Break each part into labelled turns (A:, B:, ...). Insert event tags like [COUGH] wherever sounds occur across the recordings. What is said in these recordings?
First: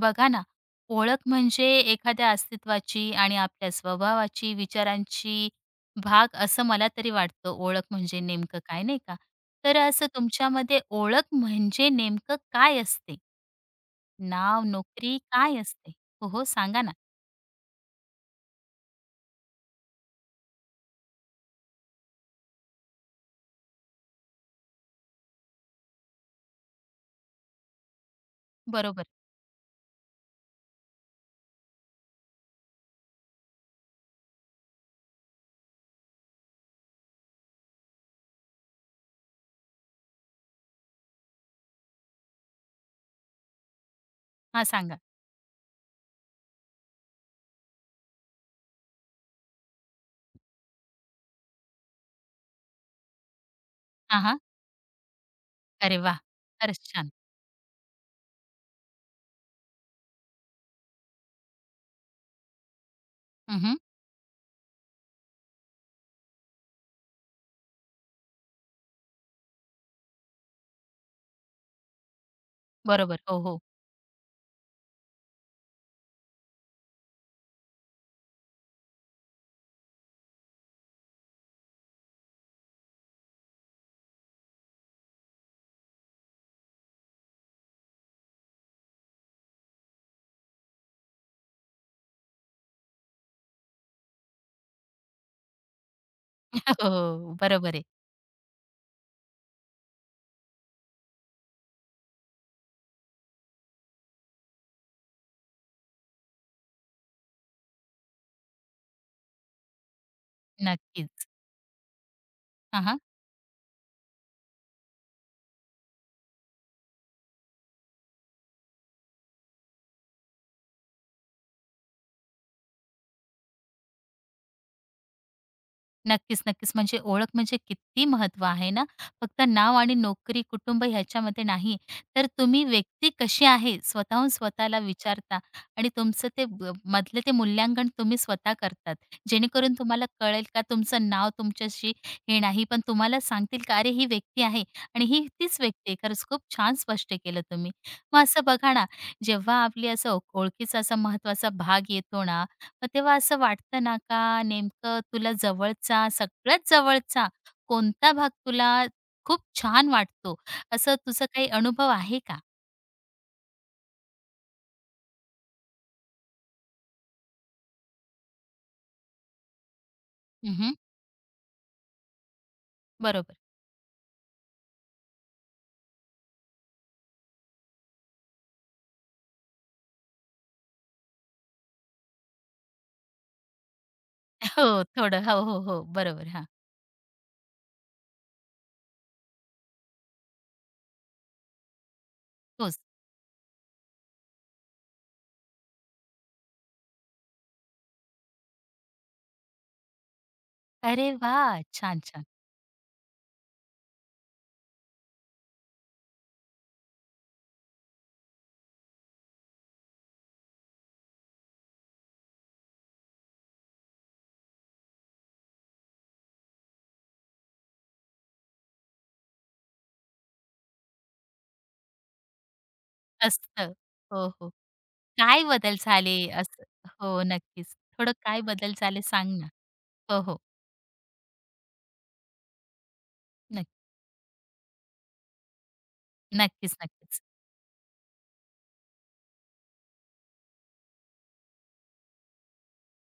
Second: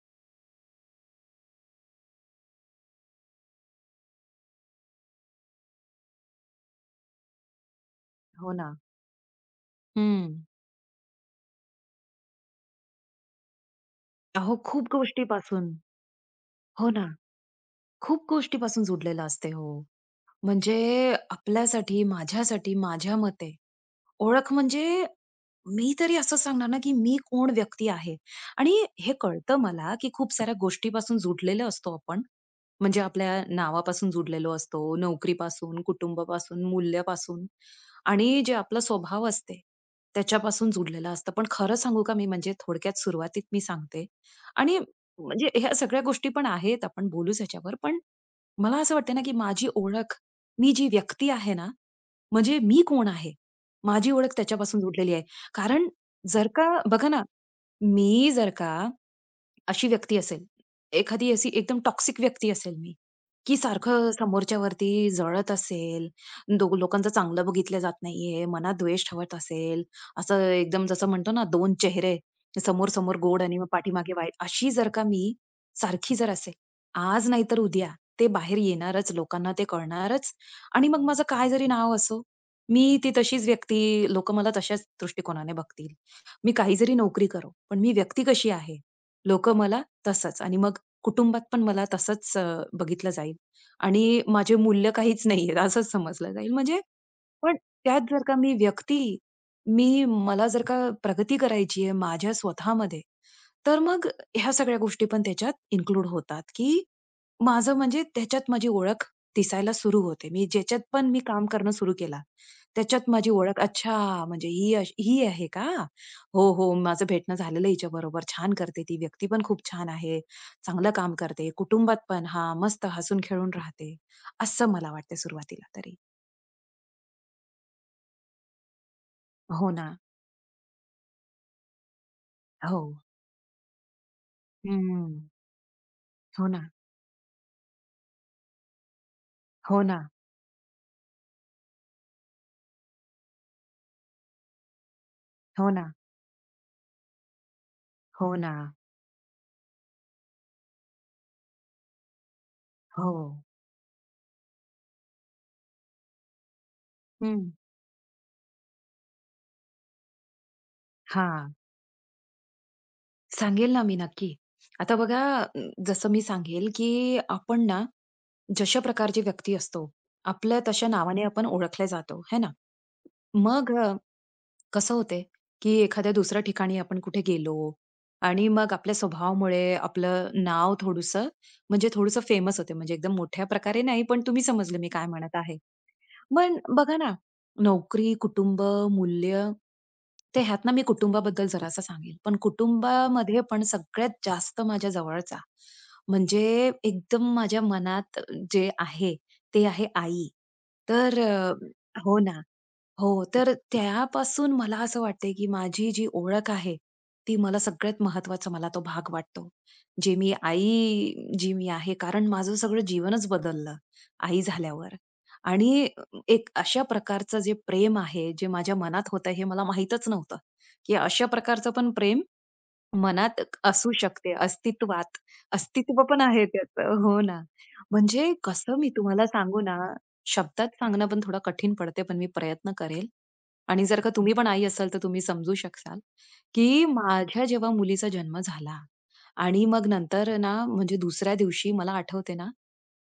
A: बघा ना, ओळख म्हणजे एखाद्या अस्तित्वाची आणि आपल्या स्वभावाची, विचारांची भाग असं मला तरी वाटतं ओळख म्हणजे
B: हो
A: नेमकं
B: ना.
A: काय, नाही का? तर असं
B: हं.
A: तुमच्यामध्ये ओळख म्हणजे नेमकं काय असते?
B: अहो,
A: नाव,
B: खूप
A: नोकरी काय
B: गोष्टीपासून.
A: असते? हो, हो, सांगा
B: हो
A: ना.
B: ना. खूप गोष्टीपासून जुडलेलं असते. हो. म्हणजे आपल्यासाठी, माझ्यासाठी, माझ्या मते ओळख म्हणजे मी तरी असं सांगणार ना, की मी कोण व्यक्ती आहे आणि
A: बरोबर.
B: हे कळतं मला, की खूप साऱ्या गोष्टीपासून जुडलेलो असतो आपण. म्हणजे आपल्या नावापासून जुडलेलो असतो, नोकरीपासून, कुटुंबापासून, मूल्यापासून आणि जे आपला स्वभाव असते, त्याच्यापासून जुडलेलं असतं. पण खरं सांगू का मी म्हणजे थोडक्यात सुरुवातीत मी सांगते
A: हां,
B: आणि
A: सांगा.
B: म्हणजे ह्या सगळ्या गोष्टी पण आहेत, आपण बोलूच ह्याच्यावर. पण मला असं वाटतं ना, की माझी ओळख, मी जी व्यक्ती आहे ना, म्हणजे मी कोण आहे? माझी
A: हां,
B: ओळख
A: हां.
B: त्याच्यापासून जुडलेली आहे. कारण
A: अरे वाह!
B: जर का
A: फारच
B: बघा
A: छान.
B: ना, मी जर का अशी व्यक्ती असेल, एखादी अशी एकदम टॉक्सिक व्यक्ती असेल मी, की
A: हं,
B: सारखं समोरच्यावरती जळत असेल, दो लोकांचं चांगलं बघितलं जात नाहीये, मनात द्वेष ठेवत असेल, असं एकदम जसं म्हणतो ना दोन चेहरे, समोर-समोर
A: बरोबर. हो,
B: गोड आणि
A: हो.
B: मग पाठीमागे वाईट. अशी जर का मी सारखी जर असेल, आज नाहीतर उद्या ते बाहेर येणारच, लोकांना ते कळणारच आणि मग माझं काय जरी नाव असो, मी ती तशीच व्यक्ती, लोकं मला तशाच दृष्टिकोनाने बघतील. मी काही जरी नोकरी करो, पण मी व्यक्ती कशी आहे लोकं मला तसंच आणि मग कुटुंबात पण मला तसंच बघितलं जाईल आणि माझे मूल्य काहीच नाहीये असंच समजलं जाईल.
A: [LAUGHS]
B: म्हणजे
A: हो,
B: पण
A: बरोबर आहे.
B: त्यात जर का मी व्यक्ती मला जर का प्रगती करायची आहे माझ्या स्वतःमध्ये, तर मग ह्या सगळ्या गोष्टी पण त्याच्यात इन्क्लूड होतात, की माझं म्हणजे त्याच्यात माझी ओळख दिसायला सुरू होते. मी ज्याच्यात पण मी
A: नक्कीच.
B: काम करणं सुरू केला,
A: हां, हां.
B: त्याच्यात माझी ओळख अच्छा म्हणजे ही अश ही आहे का? हो, हो. माझं भेटणं झालेलं आहे हिच्याबरोबर. छान करते ती. व्यक्ती पण खूप छान आहे. चांगलं काम करते. कुटुंबात पण हां, मस्त हसून खेळून राहते. असं मला वाटतं सुरुवातीला तरी.
A: नक्कीच, नक्कीच. म्हणजे ओळख म्हणजे किती महत्त्व आहे ना. फक्त
B: हो
A: नाव
B: ना.
A: आणि नोकरी, कुटुंब ह्याच्यामध्ये नाही, तर तुम्ही
B: हो.
A: व्यक्ती कशी आहे स्वतःहून स्वतःला
B: हं.
A: विचारता आणि तुमचं ते
B: हो ना.
A: ब मधलं ते मूल्यांकन तुम्ही स्वतः करतात. जेणेकरून
B: हो ना.
A: तुम्हाला कळेल का तुमचं नाव तुमच्याशी हे नाही, पण तुम्हाला सांगतील का, "अरे, ही व्यक्ती आहे आणि ही तीच
B: हो
A: व्यक्ती
B: ना.
A: आहे." खरंच खूप छान स्पष्ट केलं तुम्ही. मग
B: हो
A: असं
B: ना.
A: बघा ना, जेव्हा आपली असं ओळखीचा असा महत्त्वाचा भाग येतो ना, मग
B: हो.
A: तेव्हा असं वाटतं ना का नेमकं तुला जवळचा, सगळ्यात जवळचा
B: हं.
A: कोणता भाग तुला खूप छान वाटतो? असं तुझा काही
B: हां.
A: अनुभव आहे का?
B: सांगेल ना मी नक्की. आता बघा जसं मी सांगेल, की आपण ना जशा प्रकारची व्यक्ती असतो,
A: हं,
B: आपल्या
A: हं.
B: तशा नावाने आपण ओळखले जातो, है ना?
A: बरोबर.
B: मग कसं होते, की एखाद्या दुसऱ्या ठिकाणी आपण कुठे गेलो आणि मग आपल्या स्वभावामुळे आपलं नाव थोडंसं म्हणजे थोडंसं फेमस होते. म्हणजे एकदम मोठ्या प्रकारे नाही, पण तुम्ही
A: [LAUGHS]
B: समजले
A: हो,
B: मी काय
A: थोडं.
B: म्हणत
A: हो,
B: आहे.
A: हो, हो. बरोबर. हां,
B: पण बघा ना, नोकरी, कुटुंब, मूल्य ते ह्यातनं मी कुटुंबाबद्दल जरासं सांगेल. पण
A: तोच.
B: कुटुंबामध्ये पण सगळ्यात जास्त माझ्या जवळचा म्हणजे एकदम माझ्या मनात जे आहे, ते आहे आई.
A: अरे
B: तर
A: वाह! छान,
B: हो
A: छान.
B: ना. हो, तर त्यापासून मला असं वाटतंय, की माझी जी ओळख आहे, ती मला सगळ्यात महत्त्वाचा मला तो भाग वाटतो. जे मी आई जी मी आहे, कारण माझं सगळं जीवनच बदललं आई झाल्यावर. आणि एक अशा प्रकारचं जे प्रेम आहे, जे माझ्या मनात होतं, हे मला माहीतच नव्हतं, की अशा प्रकारचं पण प्रेम मनात
A: असतं.
B: असू
A: हो,
B: शकते,
A: हो.
B: अस्तित्वात.
A: काय बदल
B: अस्तित्व
A: झाले
B: पण आहे
A: असं?
B: त्याचं. हो
A: हो,
B: ना.
A: नक्कीच. थोडं
B: म्हणजे
A: काय बदल
B: कसं मी
A: झाले
B: तुम्हाला
A: सांग ना?
B: सांगू ना
A: हो, हो.
B: शब्दात सांगणं पण थोडं कठीण पडते, पण मी प्रयत्न करेल.
A: नक्की.
B: आणि जर का तुम्ही पण आई असाल, तर तुम्ही समजू शकाल,
A: नक्कीच,
B: की
A: नक्कीच.
B: माझ्या जेव्हा मुलीचा जन्म झाला आणि मग नंतर ना, म्हणजे दुसऱ्या दिवशी मला आठवते ना,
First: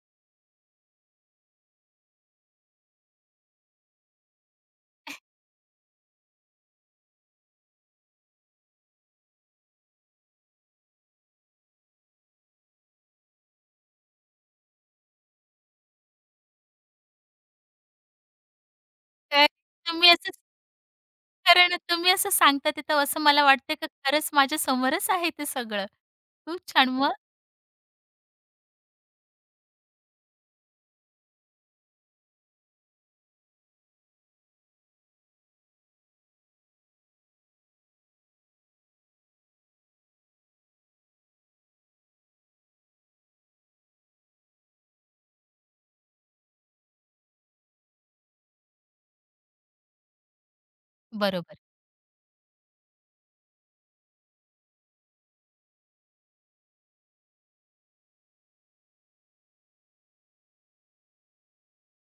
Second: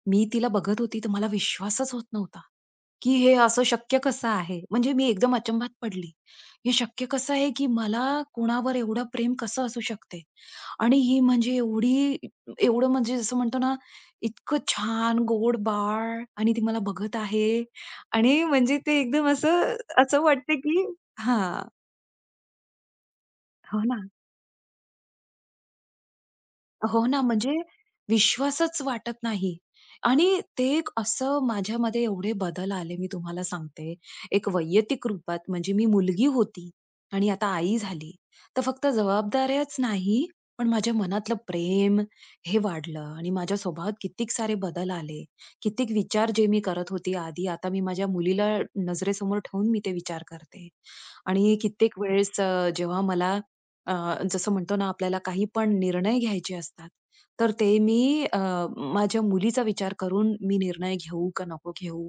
B: मी तिला बघत होती, तर मला विश्वासच होत नव्हता, की हे असं शक्य कसं आहे? म्हणजे मी एकदम अचंबात पडली. हे शक्य कसं आहे, की मला कोणावर एवढं प्रेम कसं असू शकते? आणि ही म्हणजे एवढी एवढं म्हणजे जसं म्हणतो ना, इतकं छान गोडबाळ आणि ती मला बघत आहे आणि म्हणजे ते एकदम
A: तर
B: असं
A: तुम्ही
B: असं
A: असं
B: वाटतं की हां.
A: कारण तुम्ही असं सांगता ते तर असं मला वाटतं
B: हो
A: की
B: ना.
A: खरंच माझ्या समोरच आहे ते सगळं. खूप छान.
B: हो
A: मग?
B: ना, म्हणजे विश्वासच वाटत नाही. आणि ते एक असं माझ्यामध्ये एवढे बदल आले मी तुम्हाला सांगते. एक वैयक्तिक रूपात म्हणजे मी मुलगी होती आणि आता आई झाली. तर फक्त जबाबदाऱ्याच नाही, पण माझ्या मनातलं प्रेम हे वाढलं आणि माझ्या स्वभावात कित्येक सारे बदल आले. कित्येक विचार जे मी करत होती आधी, आता मी माझ्या मुलीला नजरेसमोर ठेवून मी ते विचार करते.
A: बरोबर.
B: आणि कित्येक वेळेस जेव्हा मला अ, जसं म्हणतो ना आपल्याला काही पण निर्णय घ्यायचे असतात, तर ते मी माझ्या मुलीचा विचार करून मी निर्णय घेऊ का नको घेऊ,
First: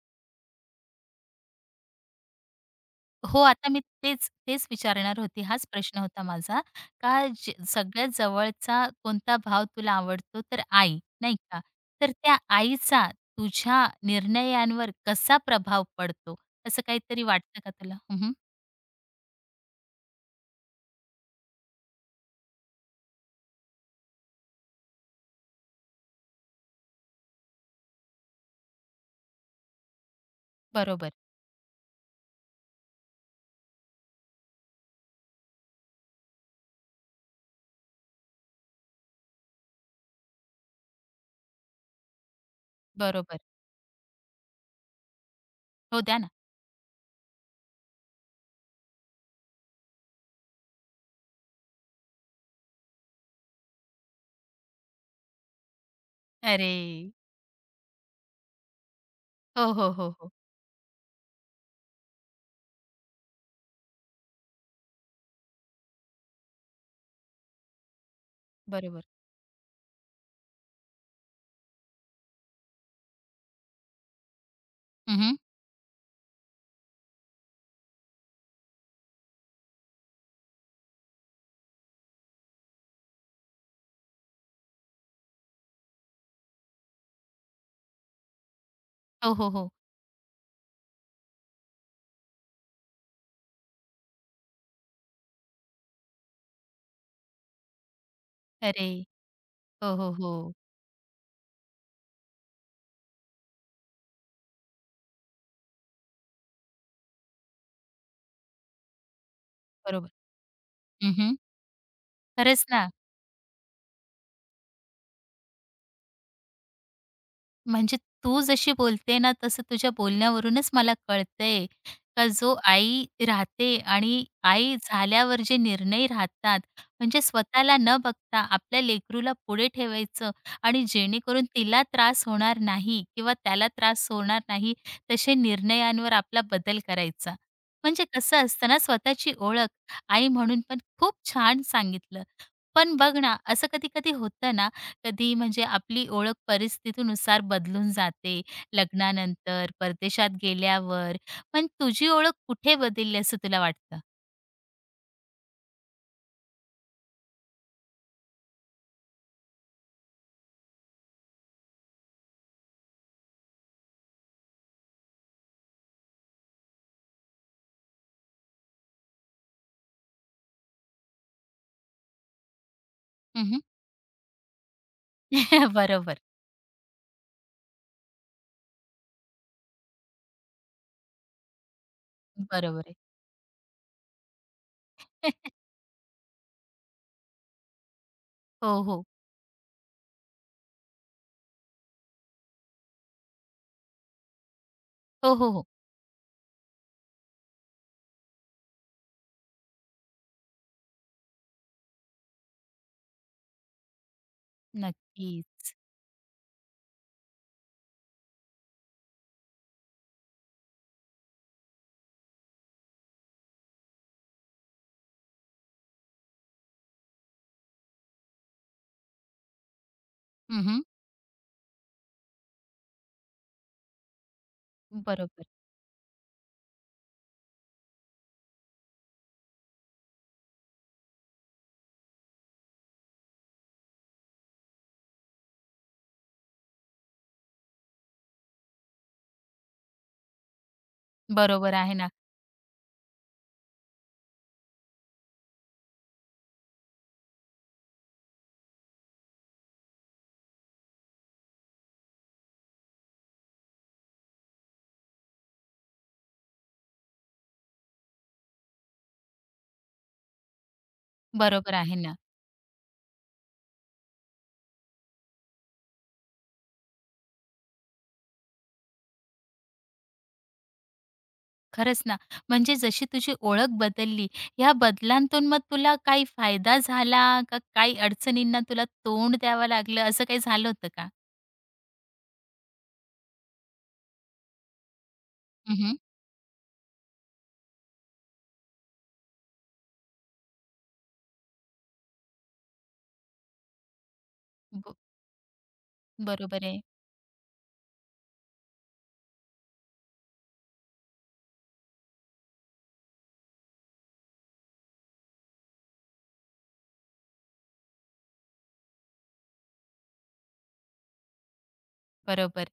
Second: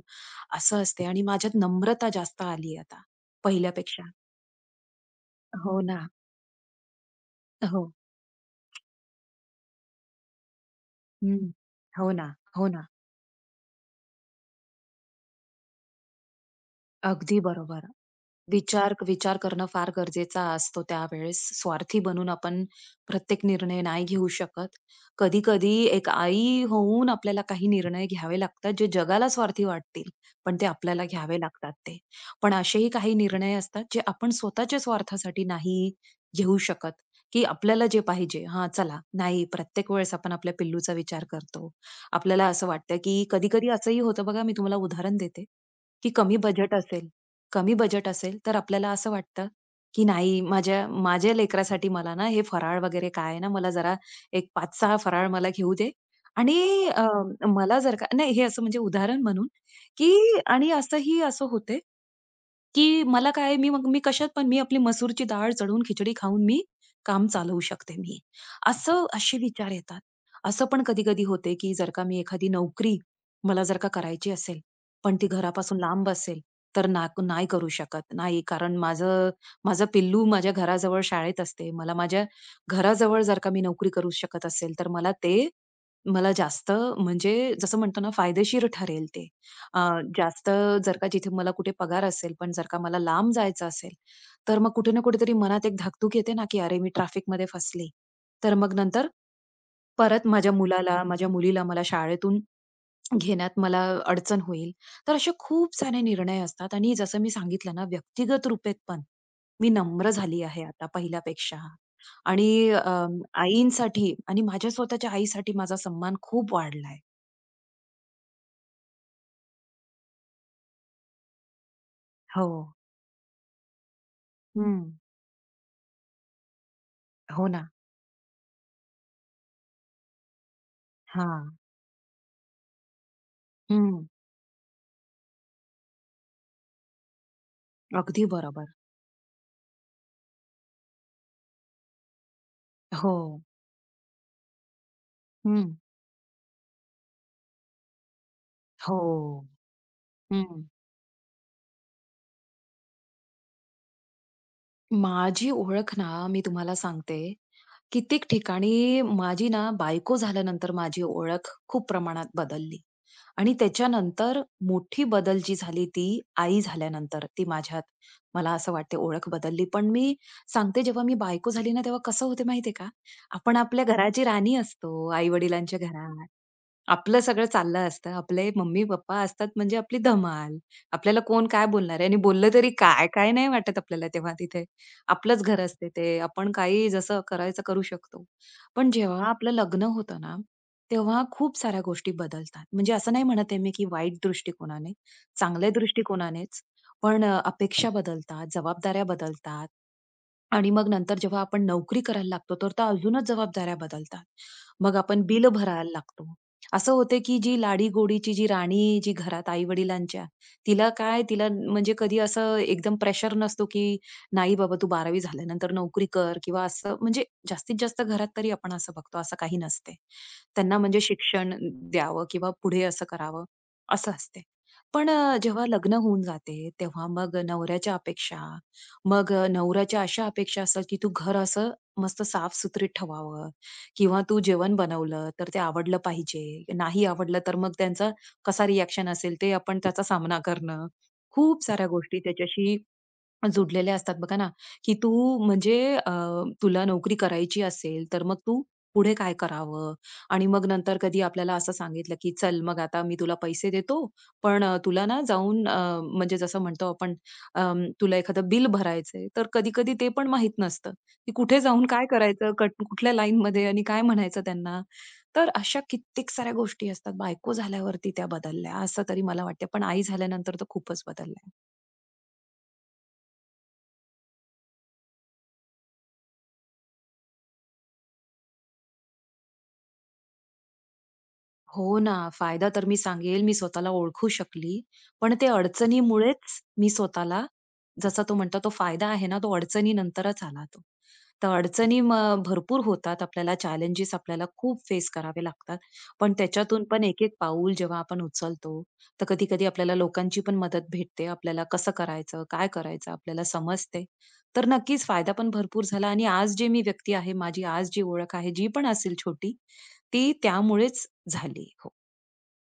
B: असं असते आणि माझ्यात नम्रता जास्त आली आता
A: हो, आता मी
B: पहिल्यापेक्षा.
A: तेच तेच विचारणार होती. हाच
B: हो
A: प्रश्न
B: ना.
A: होता माझा का ज
B: हो.
A: सगळ्यात जवळचा कोणता भाव तुला आवडतो? तर आई, नाही
B: हं.
A: का? तर
B: हो ना,
A: त्या
B: हो ना.
A: आईचा तुझ्या निर्णयांवर कसा प्रभाव पडतो? असं काहीतरी
B: अगदी
A: वाटतं का
B: बरोबर.
A: तुला? हं,
B: विचार विचार करणं फार गरजेचा असतो त्यावेळेस. स्वार्थी बनून आपण प्रत्येक निर्णय नाही घेऊ शकत. कधी-कधी एक आई होऊन आपल्याला काही निर्णय घ्यावे लागतात, जे जगाला स्वार्थी वाटतील, पण ते आपल्याला
A: बरोबर,
B: घ्यावे लागतात ते. पण असेही काही निर्णय असतात, जे आपण स्वतःच्या स्वार्थासाठी नाही घेऊ शकत, की आपल्याला जे पाहिजे. हां, चला नाही प्रत्येक वेळेस आपण आपल्या पिल्लूचा विचार करतो. आपल्याला असं वाटतं, की
A: बरोबर.
B: कधी-कधी असंही होतं बघा, मी तुम्हाला उदाहरण देते,
A: हो,
B: की
A: द्या ना.
B: कमी बजेट असेल, तर आपल्याला असं वाटतं, की नाही माझ्या माझ्या लेकरासाठी मला ना हे फराळ वगैरे काय आहे ना, मला जरा एक 5-6 फराळ मला घेऊ दे आणि
A: अरे!
B: अ, मला जर का नाही, हे असं म्हणजे उदाहरण म्हणून,
A: हो, हो, हो, हो.
B: की आणि असंही असं होते, की मला काय मी मग मी कशात पण मी आपली मसूरची डाळ चढवून खिचडी खाऊन मी काम चालवू शकते मी.
A: बरोबर.
B: असं असे विचार येतात. असं पण कधी-कधी होते, की जर का मी एखादी नोकरी मला जर का करायची असेल, पण ती
A: हं,
B: घरापासून लांब असेल, तर ना नाही करू शकत. नाही कारण माझं माझं पिल्लू माझ्या घराजवळ शाळेत असते. मला माझ्या घराजवळ जर का मी नोकरी करू शकत असेल, तर मला ते मला जास्त म्हणजे जसं म्हणतो ना फायदेशीर ठरेल ते.
A: हो, हो, हो.
B: अ, जास्त जर का जिथे मला कुठे पगार असेल, पण जर का मला लांब जायचं असेल, तर मग कुठे ना कुठेतरी मनात एक धाकधूक येते ना, की "अरे, मी ट्रॅफिकमध्ये फसले." तर मग
A: अरे!
B: नंतर
A: हो, हो,
B: परत
A: हो.
B: माझ्या मुलाला, माझ्या मुलीला मला शाळेतून घेण्यात मला अडचण होईल. तर असे खूप सारे निर्णय असतात आणि जसं मी सांगितलं ना, व्यक्तिगत रूपेत पण मी
A: बरोबर.
B: नम्र झाली आहे आता
A: हं, हं.
B: पहिल्यापेक्षा
A: खरंच
B: आणि
A: ना.
B: आईंसाठी आणि माझ्या स्वतःच्या आईसाठी माझा सन्मान खूप वाढलाय.
A: म्हणजे तू जशी बोलते ना, तसं तुझ्या बोलण्यावरूनच मला कळतंय का
B: हो.
A: जो आई राहते आणि आई
B: हं.
A: झाल्यावर जे निर्णय राहतात, म्हणजे
B: हो ना.
A: स्वतःला न बघता आपल्या लेकरूला पुढे ठेवायचं आणि जेणेकरून
B: हां.
A: तिला त्रास होणार नाही किंवा त्याला
B: हं.
A: त्रास होणार नाही, तसे निर्णयांवर आपला बदल करायचा. म्हणजे
B: अगदी
A: कसं असतं
B: बरोबर.
A: ना, स्वतःची ओळख आई म्हणून पण खूप छान सांगितलं. पण
B: हो.
A: बघ ना, असं कधी-कधी होतं ना कधी म्हणजे
B: हं.
A: आपली ओळख परिस्थितीनुसार बदलून जाते
B: हो.
A: लग्नानंतर, परदेशात
B: हं.
A: गेल्यावर. पण तुझी ओळख कुठे बदलली असं तुला वाटतं?
B: माझी ओळख ना, मी तुम्हाला सांगते, कित्येक ठिकाणी माझी ना बायको झाल्यानंतर माझी ओळख खूप प्रमाणात बदलली आणि त्याच्यानंतर मोठी बदल जी झाली ती आई झाल्यानंतर ती माझ्यात मला असं वाटते ओळख बदलली. पण मी सांगते जेव्हा मी बायको झाली ना, तेव्हा कसं होते माहितीये का? आपण
A: हं,
B: आपल्या घराची राणी असतो
A: [LAUGHS]
B: आई-वडिलांच्या
A: बरोबर.
B: घरात. आपलं सगळं चाललं असतं. आपले मम्मी-पप्पा असतात म्हणजे आपली धमाल. आपल्याला कोण काय बोलणार आहे आणि बोललं तरी
A: बरोबर आहे.
B: काय? काय नाही वाटत आपल्याला तेव्हा तिथे. आपलंच
A: [LAUGHS]
B: घर असते ते. आपण काही जसं करायचं करू शकतो.
A: हो,
B: पण
A: हो.
B: जेव्हा आपलं लग्न होतं ना, तेव्हा खूप साऱ्या गोष्टी बदलतात. म्हणजे असं नाही म्हणत आहे मी, की वाईट दृष्टिकोनाने,
A: हो, हो, हो.
B: चांगल्या दृष्टिकोनानेच. पण अपेक्षा बदलतात, जबाबदाऱ्या बदलतात. आणि मग नंतर जेव्हा आपण नोकरी करायला लागतो, तर त्या अजूनच जबाबदाऱ्या बदलतात. मग आपण बिलं
A: नक्कीच.
B: भरायला लागतो. असं होते की जी लाडी-गोडीची जी राणी जी घरात आई-वडिलांच्या, तिला काय तिला म्हणजे कधी असं एकदम प्रेशर नसतो की नाही बाबा तू 12वी झाल्यानंतर नोकरी कर किंवा असं म्हणजे जास्तीत जास्त घरात तरी आपण असं बघतो, असं काही नसते. त्यांना
A: हं,
B: म्हणजे शिक्षण द्यावं किंवा पुढे असं करावं, असं असते. पण
A: बरोबर.
B: जेव्हा लग्न होऊन जाते, तेव्हा मग नवऱ्याच्या अपेक्षा, मग नवऱ्याच्या अशा अपेक्षा असतात की तू घर असं मस्त साफ ठेवावं, किंवा तू जेवण बनवलं तर ते आवडलं पाहिजे, नाही आवडलं तर मग त्यांचा कसा रिएक्शन असेल ते आपण त्याचा सामना करणं. खूप
A: बरोबर
B: साऱ्या
A: आहे ना.
B: गोष्टी त्याच्याशी जुडलेले असतात बघा ना, की तू म्हणजे तुला नोकरी करायची असेल, तर मग तू पुढे काय करावं? आणि मग नंतर कधी आपल्याला असं सांगितलं, की "चल मग आता मी तुला पैसे देतो, पण तुला ना जाऊन म्हणजे जसं म्हणतो आपण तुला एखादं बिल भरायचंय." तर कधी-कधी ते पण माहीत नसतं, की कुठे
A: बरोबर
B: जाऊन
A: आहे
B: काय
A: ना.
B: करायचं, कट कुठल्या लाईनमध्ये आणि काय म्हणायचं त्यांना. तर अशा कित्येक साऱ्या गोष्टी असतात. बायको झाल्यावरती त्या बदलल्या असं तरी मला वाटतं, पण आई झाल्यानंतर तर खूपच बदलल्या.
A: खरंच ना. म्हणजे जशी तुझी ओळख बदलली, ह्या बदलांतून मग तुला काही फायदा झाला का काही अडचणींना तुला तोंड द्यावं लागलं, असं काही झालं होतं का?
B: हो ना. फायदा तर मी सांगेल मी स्वतःला ओळखू शकली. पण ते
A: हं,
B: अडचणीमुळेच मी स्वतःला जसा तो म्हणतो तो फायदा आहे ना, तो अडचणीनंतरच आला तो. तर अडचणी मग भरपूर होतात आपल्याला चॅलेंजेस आपल्याला खूप
A: ब
B: फेस करावे लागतात. पण
A: बरोबर आहे.
B: त्याच्यातून पण एक-एक पाऊल जेव्हा आपण उचलतो, तर कधी-कधी आपल्याला लोकांची पण मदत भेटते. आपल्याला कसं करायचं, काय करायचं आपल्याला समजते. तर नक्कीच फायदा पण भरपूर झाला आणि आज जे मी व्यक्ती आहे, माझी आज जी ओळख आहे, जी पण असेल छोटी, ती त्यामुळेच झाली. हो.
A: बरोबर.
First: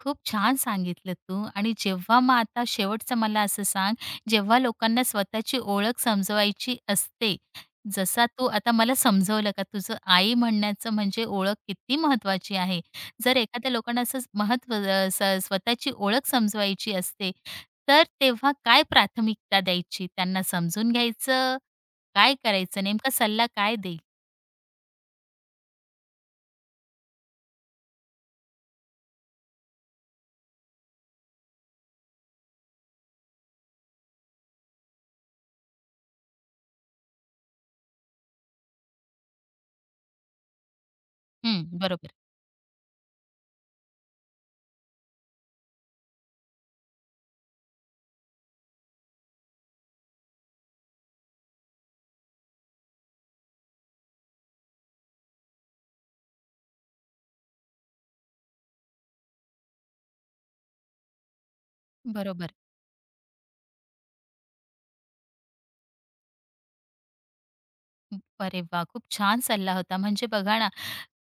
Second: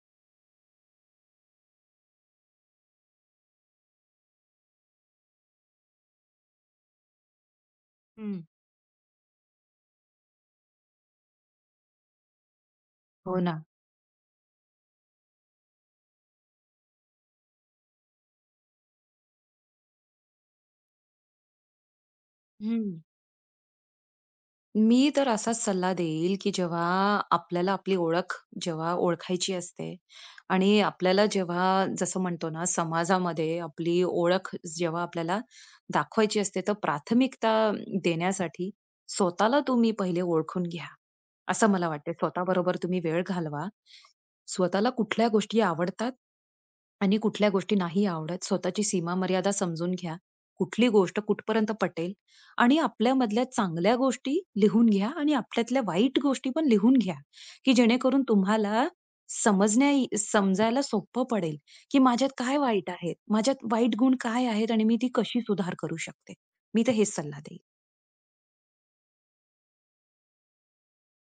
A: खूप छान सांगितलं तू आणि जेव्हा मग आता शेवटचं मला असं सांग, जेव्हा लोकांना स्वतःची ओळख समजवायची असते, जसा
B: हं.
A: तू आता मला समजवलं का तुझं आई म्हणण्याचं म्हणजे ओळख किती महत्त्वाची आहे. जर
B: हो ना.
A: एखाद्या लोकांना असं महत्त्व अ, स स्वतःची ओळख समजवायची असते, तर तेव्हा काय प्राथमिकता द्यायची? त्यांना समजून घ्यायचं, काय करायचं,
B: हं.
A: नेमका सल्ला काय देईल?
B: मी तर असाच सल्ला देईल, की जेव्हा आपल्याला आपली ओळख जेव्हा ओळखायची असते आणि आपल्याला जेव्हा जसं म्हणतो ना, समाजामध्ये आपली ओळख जेव्हा आपल्याला दाखवायची असते, तर प्राथमिकता देण्यासाठी स्वतःला तुम्ही पहिले ओळखून घ्या,
A: हं,
B: असं मला
A: बरोबर,
B: वाटते. स्वतःबरोबर तुम्ही वेळ घालवा. स्वतःला कुठल्या गोष्टी आवडतात आणि कुठल्या गोष्टी नाही आवडत. स्वतःची सीमा मर्यादा समजून घ्या. कुठली गोष्ट कुठपर्यंत पटेल आणि आपल्यामधल्या चांगल्या गोष्टी लिहून घ्या आणि आपल्यातल्या वाईट गोष्टी पण लिहून घ्या, की जेणेकरून तुम्हाला समजण्या समजायला सोपं पडेल, की माझ्यात
A: बरोबर.
B: काय वाईट आहे? माझ्यात वाईट गुण काय आहेत आणि मी ती कशी सुधार करू शकते? मी तर हेच सल्ला देईल.
A: अरे वाह! खूप छान सल्ला होता. म्हणजे बघा ना,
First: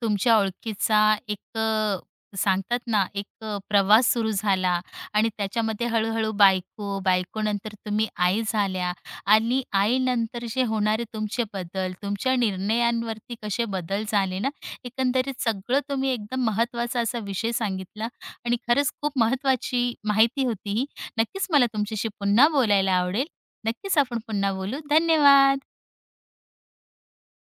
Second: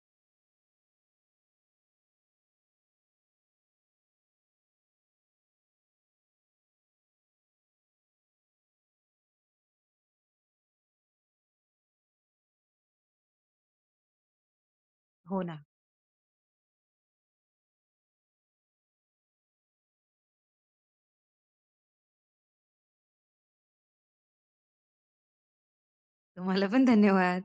A: तुमच्या ओळखीचा एक अ, सांगतात ना प्रवास सुरू झाला आणि त्याच्यामध्ये हळूहळू बायको, बायकोनंतर तुम्ही आई झाल्या आणि आईनंतर जे होणारे तुमचे बदल, तुमच्या निर्णयांवरती कसे बदल झाले ना, एकंदरीत
B: हो ना.
A: सगळं तुम्ही एकदम महत्त्वाचा असा विषय सांगितला आणि खरंच खूप महत्त्वाची माहिती होती ही. नक्कीच मला तुमच्याशी पुन्हा बोलायला आवडेल. नक्कीच आपण पुन्हा बोलू. धन्यवाद.
B: तुम्हाला पण धन्यवाद.